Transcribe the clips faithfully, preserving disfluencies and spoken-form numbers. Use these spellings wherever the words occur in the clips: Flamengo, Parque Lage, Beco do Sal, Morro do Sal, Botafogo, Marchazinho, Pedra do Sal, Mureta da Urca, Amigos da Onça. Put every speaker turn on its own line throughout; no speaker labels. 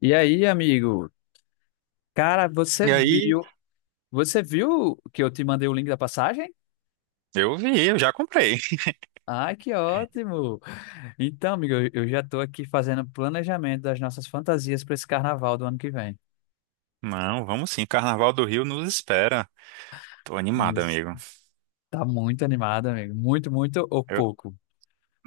E aí, amigo? Cara, você
E aí,
viu? Você viu que eu te mandei o link da passagem?
eu vi, eu já comprei.
Ai, que ótimo! Então, amigo, eu eu já tô aqui fazendo planejamento das nossas fantasias para esse carnaval do ano que vem.
Não, vamos sim, Carnaval do Rio nos espera. Tô animado,
Mas
amigo.
tá muito animado, amigo. Muito, muito ou
Eu
pouco?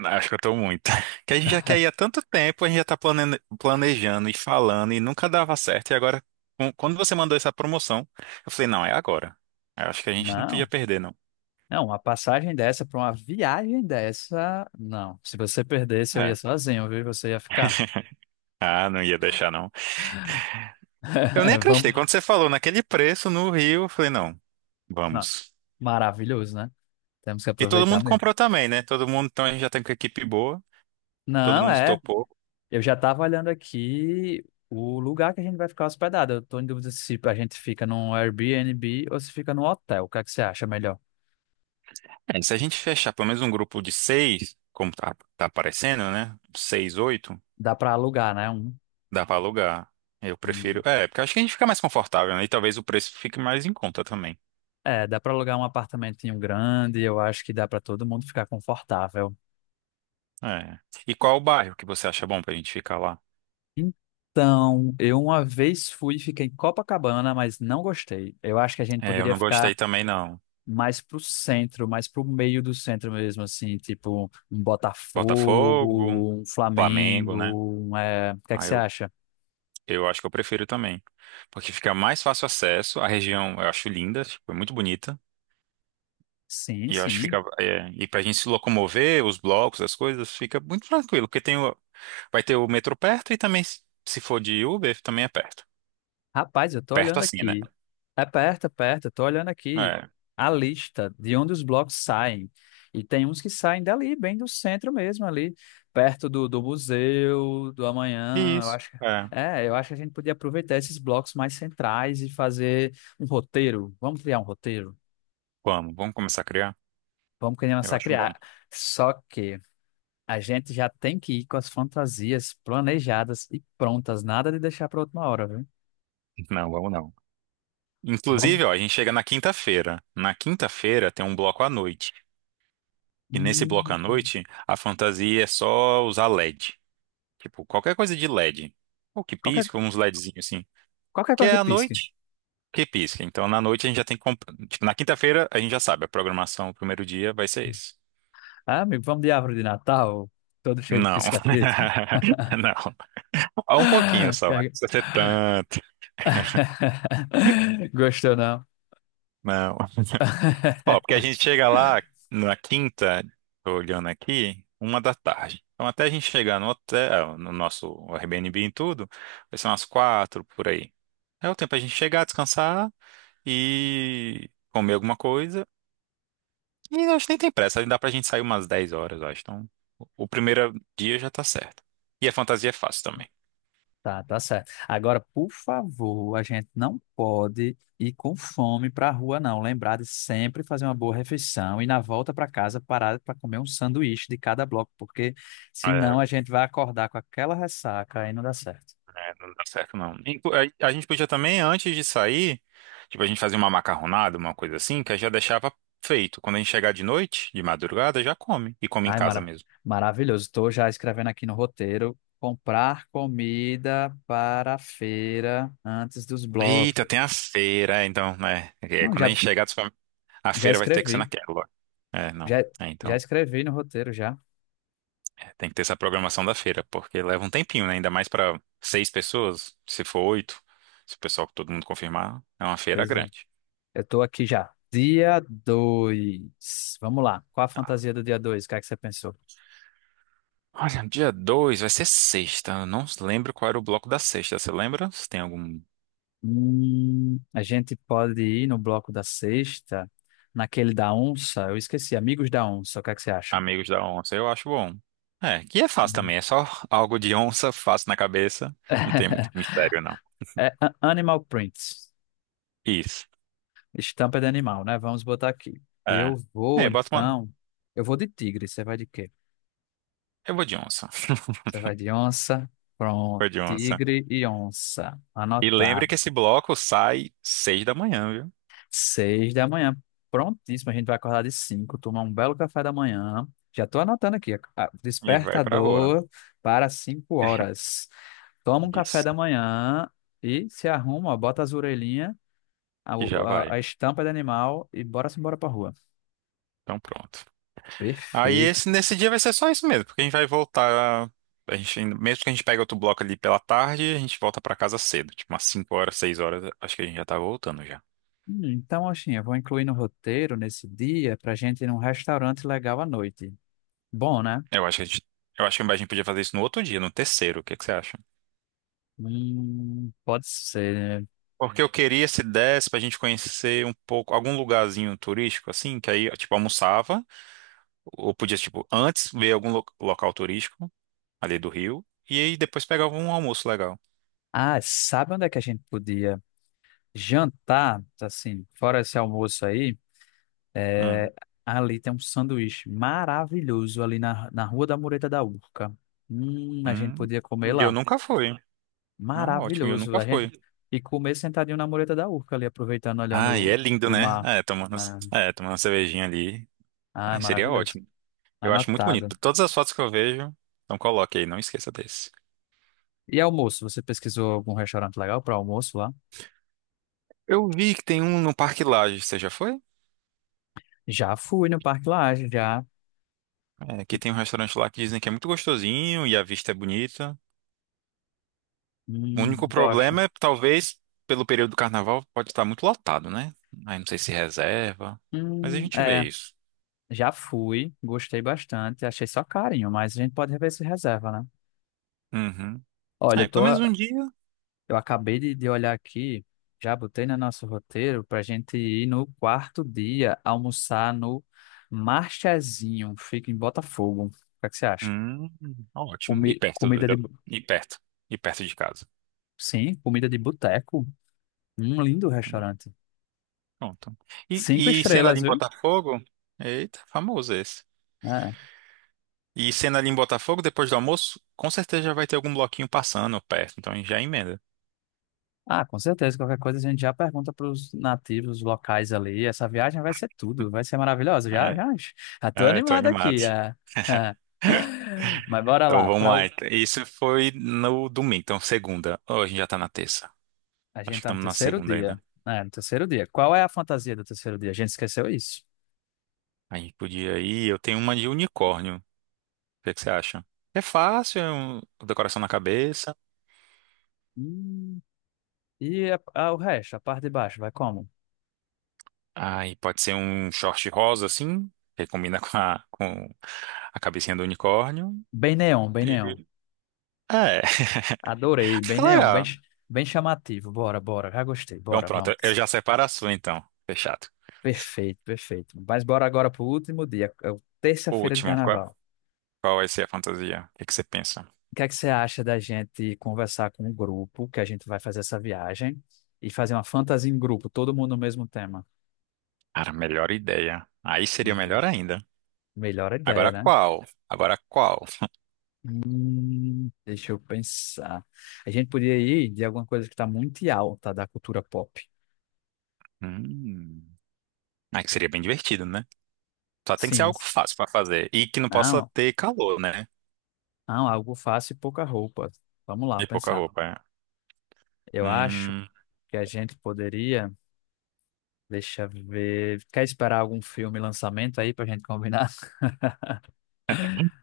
acho que eu tô muito. Que a gente já quer ir há tanto tempo, a gente já tá plane- planejando e falando e nunca dava certo. E agora, com- quando você mandou essa promoção, eu falei, não, é agora. Eu acho que a gente não podia
Não,
perder, não.
não, uma passagem dessa para uma viagem dessa, não. Se você perdesse, eu ia
É.
sozinho, viu? Você ia ficar.
Ah, não ia deixar, não. Eu nem
Vamos.
acreditei. Quando você falou naquele preço no Rio, eu falei, não,
Não,
vamos.
maravilhoso, né? Temos que
E todo
aproveitar
mundo
mesmo.
comprou também, né? Todo mundo, então a gente já tem com a equipe boa. Todo
Não,
mundo
é.
topou.
Eu já estava olhando aqui o lugar que a gente vai ficar hospedado. Eu tô em dúvida se a gente fica num Airbnb ou se fica num hotel. O que é que você acha melhor?
É, se a gente fechar pelo menos um grupo de seis, como tá, tá aparecendo, né? Seis, oito,
Dá para alugar, né? Um,
dá pra alugar. Eu prefiro.
um-
É, porque eu acho que a gente fica mais confortável, né? E talvez o preço fique mais em conta também.
É, dá para alugar um apartamentinho grande. Eu acho que dá para todo mundo ficar confortável.
É. E qual o bairro que você acha bom pra gente ficar lá?
Então, eu uma vez fui e fiquei em Copacabana, mas não gostei. Eu acho que a gente
É, eu
poderia
não
ficar
gostei também, não.
mais pro centro, mais pro meio do centro mesmo, assim, tipo um
Botafogo,
Botafogo, um
Flamengo, né?
Flamengo, um, é, o que é que
Ah,
você
eu,
acha?
eu acho que eu prefiro também. Porque fica mais fácil acesso. A região eu acho linda, tipo, é muito bonita.
Sim,
E eu acho que
sim.
fica. É, e pra gente se locomover, os blocos, as coisas, fica muito tranquilo. Porque tem o- Vai ter o metrô perto e também, se se for de Uber, também é perto.
Rapaz, eu tô
Perto
olhando
assim, né?
aqui. É perto, é perto, eu tô olhando aqui
É.
a lista de onde os blocos saem. E tem uns que saem dali, bem do centro mesmo, ali, perto do, do museu, do amanhã, eu
Isso.
acho que.
É.
É, eu acho que a gente podia aproveitar esses blocos mais centrais e fazer um roteiro. Vamos criar um roteiro?
Vamos, vamos começar a criar?
Vamos querer
Eu acho bom.
massacrar. Só que a gente já tem que ir com as fantasias planejadas e prontas, nada de deixar para última hora, viu?
Não, vamos não.
Vamos.
Inclusive, ó, a gente chega na quinta-feira. Na quinta-feira tem um bloco à noite. E nesse bloco à
Hum,
noite, a fantasia é só usar L E D. Tipo, qualquer coisa de L E D. Ou que
Qualquer,
pisca, uns LEDzinhos assim.
qualquer
Que
coisa
é
que
à
pisque.
noite que pisca. Então, na noite a gente já tem que comp... Tipo, na quinta-feira a gente já sabe, a programação, o primeiro dia vai ser esse.
Ah, amigo, vamos de árvore de Natal, todo cheio de
Não.
pisca-pisca.
Não. Ah, um pouquinho só, mas não precisa ser tanto.
Gostou, não?
Não. Ó, porque a gente chega lá na quinta, tô olhando aqui, uma da tarde. Então até a gente chegar no hotel, no nosso Airbnb e tudo, vai ser umas quatro por aí. É o tempo a gente chegar, descansar e comer alguma coisa. E eu acho que nem tem pressa, dá pra gente sair umas dez horas, eu acho. Então o o primeiro dia já tá certo. E a fantasia é fácil também.
Tá, tá certo. Agora, por favor, a gente não pode ir com fome para a rua, não. Lembrar de sempre fazer uma boa refeição e na volta para casa parar para comer um sanduíche de cada bloco, porque
É,
senão a gente vai acordar com aquela ressaca e não dá certo.
é, não dá certo, não. Inclu- A, a gente podia também, antes de sair, tipo, a gente fazer uma macarronada, uma coisa assim, que aí já deixava feito. Quando a gente chegar de noite, de madrugada, já come. E come em
Ai,
casa
mara
mesmo.
maravilhoso. Estou já escrevendo aqui no roteiro: comprar comida para a feira antes dos blocos.
Eita, tem a feira, é, então, né? É,
Não,
quando a
já,
gente chegar, tu fala, a
já
feira vai ter que ser
escrevi.
naquela. É, não.
Já,
É,
já
então,
escrevi no roteiro já.
é, tem que ter essa programação da feira, porque leva um tempinho, né? Ainda mais para seis pessoas, se for oito, se o pessoal, todo mundo confirmar, é uma feira
Pois é.
grande.
Eu tô aqui já. Dia dois. Vamos lá. Qual a fantasia do dia dois? O que é que você pensou?
Olha, dia dois vai ser sexta. Eu não lembro qual era o bloco da sexta. Você lembra? Se tem algum
Hum, a gente pode ir no bloco da sexta, naquele da onça. Eu esqueci, Amigos da Onça. O que é que você acha?
amigos da onça, eu acho bom. É, que é fácil
Hum.
também. É só algo de onça, fácil na cabeça. Não tem muito mistério, não.
É a- Animal Prints.
Isso.
Estampa de animal, né? Vamos botar aqui.
É.
Eu vou,
É, bota uma.
então. Eu vou de tigre. Você vai de quê?
Eu vou de onça.
Você vai de onça. Pronto.
Vou de onça.
Tigre e onça.
E
Anotar.
lembre que esse bloco sai seis da manhã, viu?
Seis da manhã. Prontíssimo, a gente vai acordar de cinco, tomar um belo café da manhã. Já estou anotando aqui, ah,
E vai pra rua.
despertador para cinco horas. Toma um café
Isso.
da manhã e se arruma, ó, bota as orelhinhas, a,
E já
a,
vai.
a estampa de animal e bora-se embora para rua.
Então pronto. Aí esse,
Perfeito.
nesse dia vai ser só isso mesmo, porque a gente vai voltar. A gente, ainda- mesmo que a gente pegue outro bloco ali pela tarde, a gente volta pra casa cedo, tipo umas cinco horas, seis horas, acho que a gente já tá voltando já.
Hum, Então, assim, eu vou incluir no roteiro nesse dia para gente ir num restaurante legal à noite. Bom, né?
Eu acho que a gente, eu acho que a gente podia fazer isso no outro dia, no terceiro, o que que você acha?
Hum, pode ser.
Porque eu queria, se desse, pra gente conhecer um pouco, algum lugarzinho turístico, assim, que aí, tipo, almoçava, ou podia, tipo, antes ver algum lo- local turístico ali do Rio, e aí depois pegava um almoço legal.
Ah, sabe onde é que a gente podia? Jantar, assim, fora esse almoço aí,
Hum,
é, ali tem um sanduíche maravilhoso ali na, na Rua da Mureta da Urca. Hum, a gente
hum.
podia comer
E eu
lá.
nunca fui. Ah, ótimo, e eu
Maravilhoso.
nunca
A gente
fui.
e comer sentadinho na Mureta da Urca ali, aproveitando,
Ah, e é
olhando
lindo,
o, o
né?
mar.
É, tomando,
Né?
é, tomando uma cervejinha ali.
Ah, é
Ai, seria
maravilhoso.
ótimo. Eu acho muito
Anotado.
bonito. Todas as fotos que eu vejo, então coloque aí, não esqueça desse.
E almoço, você pesquisou algum restaurante legal para almoço lá?
Eu vi que tem um no Parque Lage, você já foi?
Já fui no Parque Lage, já.
É, que tem um restaurante lá que dizem que é muito gostosinho e a vista é bonita. O
Hum,
único
gosto.
problema é, talvez, pelo período do carnaval, pode estar muito lotado, né? Aí não sei se reserva, mas a
Hum,
gente
é.
vê isso.
Já fui, gostei bastante, achei só carinho, mas a gente pode rever se reserva, né?
Uhum.
Olha,
É,
eu tô,
pelo menos um dia.
eu acabei de, de olhar aqui, já botei no nosso roteiro pra gente ir no quarto dia almoçar no Marchazinho, fica em Botafogo. O que é que você acha?
Hum, ótimo. E
Comi-
perto do,
comida de, bu-
e perto. E perto de casa.
sim, comida de boteco, um lindo restaurante.
Pronto.
Cinco
E, e cena ali
estrelas,
em
viu?
Botafogo? Eita, famoso esse.
É.
E cena ali em Botafogo, depois do almoço, com certeza já vai ter algum bloquinho passando perto, então já emenda.
Ah, com certeza. Qualquer coisa a gente já pergunta para os nativos locais ali. Essa viagem vai ser tudo, vai ser maravilhosa. Já,
É,
já, já tô
é, tô
animado
animado.
aqui. É. Mas bora
Então
lá.
vamos
Pra...
lá.
o-
Então. Isso foi no domingo, então segunda. Hoje a gente já tá na terça.
A
Acho
gente
que
tá no
estamos na
terceiro
segunda
dia.
ainda.
É, no terceiro dia. Qual é a fantasia do terceiro dia? A gente esqueceu isso.
A gente podia ir. Eu tenho uma de unicórnio. O que é que você acha? É fácil, é um- decoração na cabeça.
Hum, E a- a- o resto, a parte de baixo, vai como?
Aí pode ser um short rosa assim, que combina com a, com a cabecinha do unicórnio.
Bem neon, bem neon.
E- É,
Adorei, bem
fica
neon, bem,
legal.
ch- bem chamativo. Bora, bora, já gostei.
Então
Bora,
pronto, eu
vamos.
já separo a sua então. Fechado.
Perfeito, perfeito. Mas bora agora pro último dia, é o
O
terça-feira de
último, qual,
carnaval.
qual vai ser a fantasia? O que que você pensa?
O que é que você acha da gente conversar com o grupo que a gente vai fazer essa viagem e fazer uma fantasia em grupo, todo mundo no mesmo tema?
Cara, melhor ideia. Aí seria
Hum,
melhor ainda.
melhor ideia,
Agora
né?
qual? Agora qual?
Hum, deixa eu pensar. A gente podia ir de alguma coisa que está muito alta da cultura pop.
Hum, aí que seria bem divertido, né? Só tem que ser
Sim.
algo fácil pra fazer e que não possa
Não,
ter calor, né?
não, algo fácil e pouca roupa. Vamos lá,
E pouca
pensar.
roupa. É.
Eu acho
Hum,
que a gente poderia. Deixa eu ver. Quer esperar algum filme lançamento aí pra gente combinar?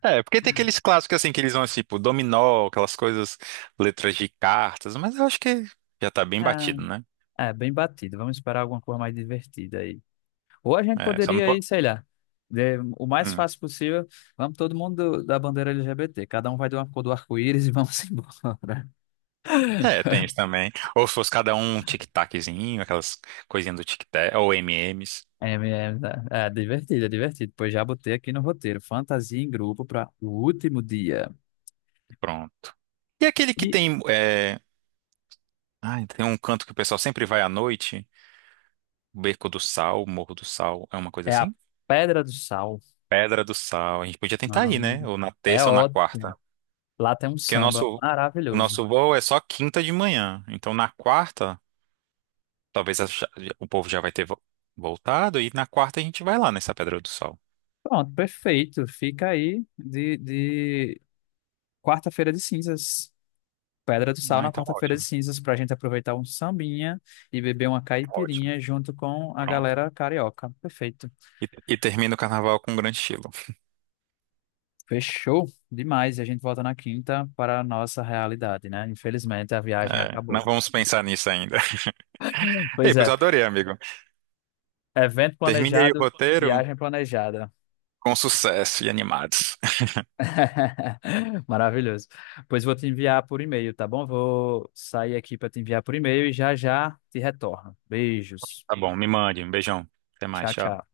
é, porque tem aqueles clássicos assim que eles vão assim, tipo dominó, aquelas coisas, letras de cartas, mas eu acho que já tá bem
Ah,
batido, né?
é, bem batido. Vamos esperar alguma coisa mais divertida aí. Ou a gente
É, só não
poderia ir,
pode.
sei lá, de- o mais fácil possível, vamos todo mundo do- da bandeira L G B T, cada um vai de uma cor do arco-íris e vamos embora.
É, tem isso também. Ou se fosse cada um um tic-taczinho, aquelas coisinhas do tic-tac, ou M e M's,
É, é, é, é divertido, é divertido. Pois já botei aqui no roteiro, fantasia em grupo para o último dia.
pronto. E aquele que
E
tem, é... Ai, tem um canto que o pessoal sempre vai à noite, Beco do Sal, Morro do Sal, é uma coisa
é a
assim?
Pedra do Sal.
Pedra do Sal, a gente podia tentar ir,
Não,
né? Ou na
é
terça ou na
ótimo.
quarta.
Lá tem um
Porque o
samba
nosso, o
maravilhoso.
nosso voo é só quinta de manhã, então na quarta, talvez a- o povo já vai ter vo- voltado, e na quarta a gente vai lá nessa Pedra do Sal.
Pronto, perfeito. Fica aí de, de quarta-feira de cinzas. Pedra do Sal
Ah,
na
então
quarta-feira de
ótimo,
cinzas pra gente aproveitar um sambinha e beber uma
ótimo,
caipirinha junto com a
pronto.
galera carioca. Perfeito.
E, e termina o carnaval com um grande estilo.
Fechou demais. E a gente volta na quinta para a nossa realidade, né? Infelizmente a viagem
É, não
acabou.
vamos pensar nisso ainda. Ei,
Pois
pois
é,
adorei, amigo.
evento
Termine aí o
planejado,
roteiro
viagem planejada.
com sucesso e animados.
Maravilhoso. Pois vou te enviar por e-mail, tá bom? Vou sair aqui para te enviar por e-mail e já já te retorno. Beijos.
Tá bom, me mande. Um beijão. Até mais,
Tchau,
tchau.
tchau.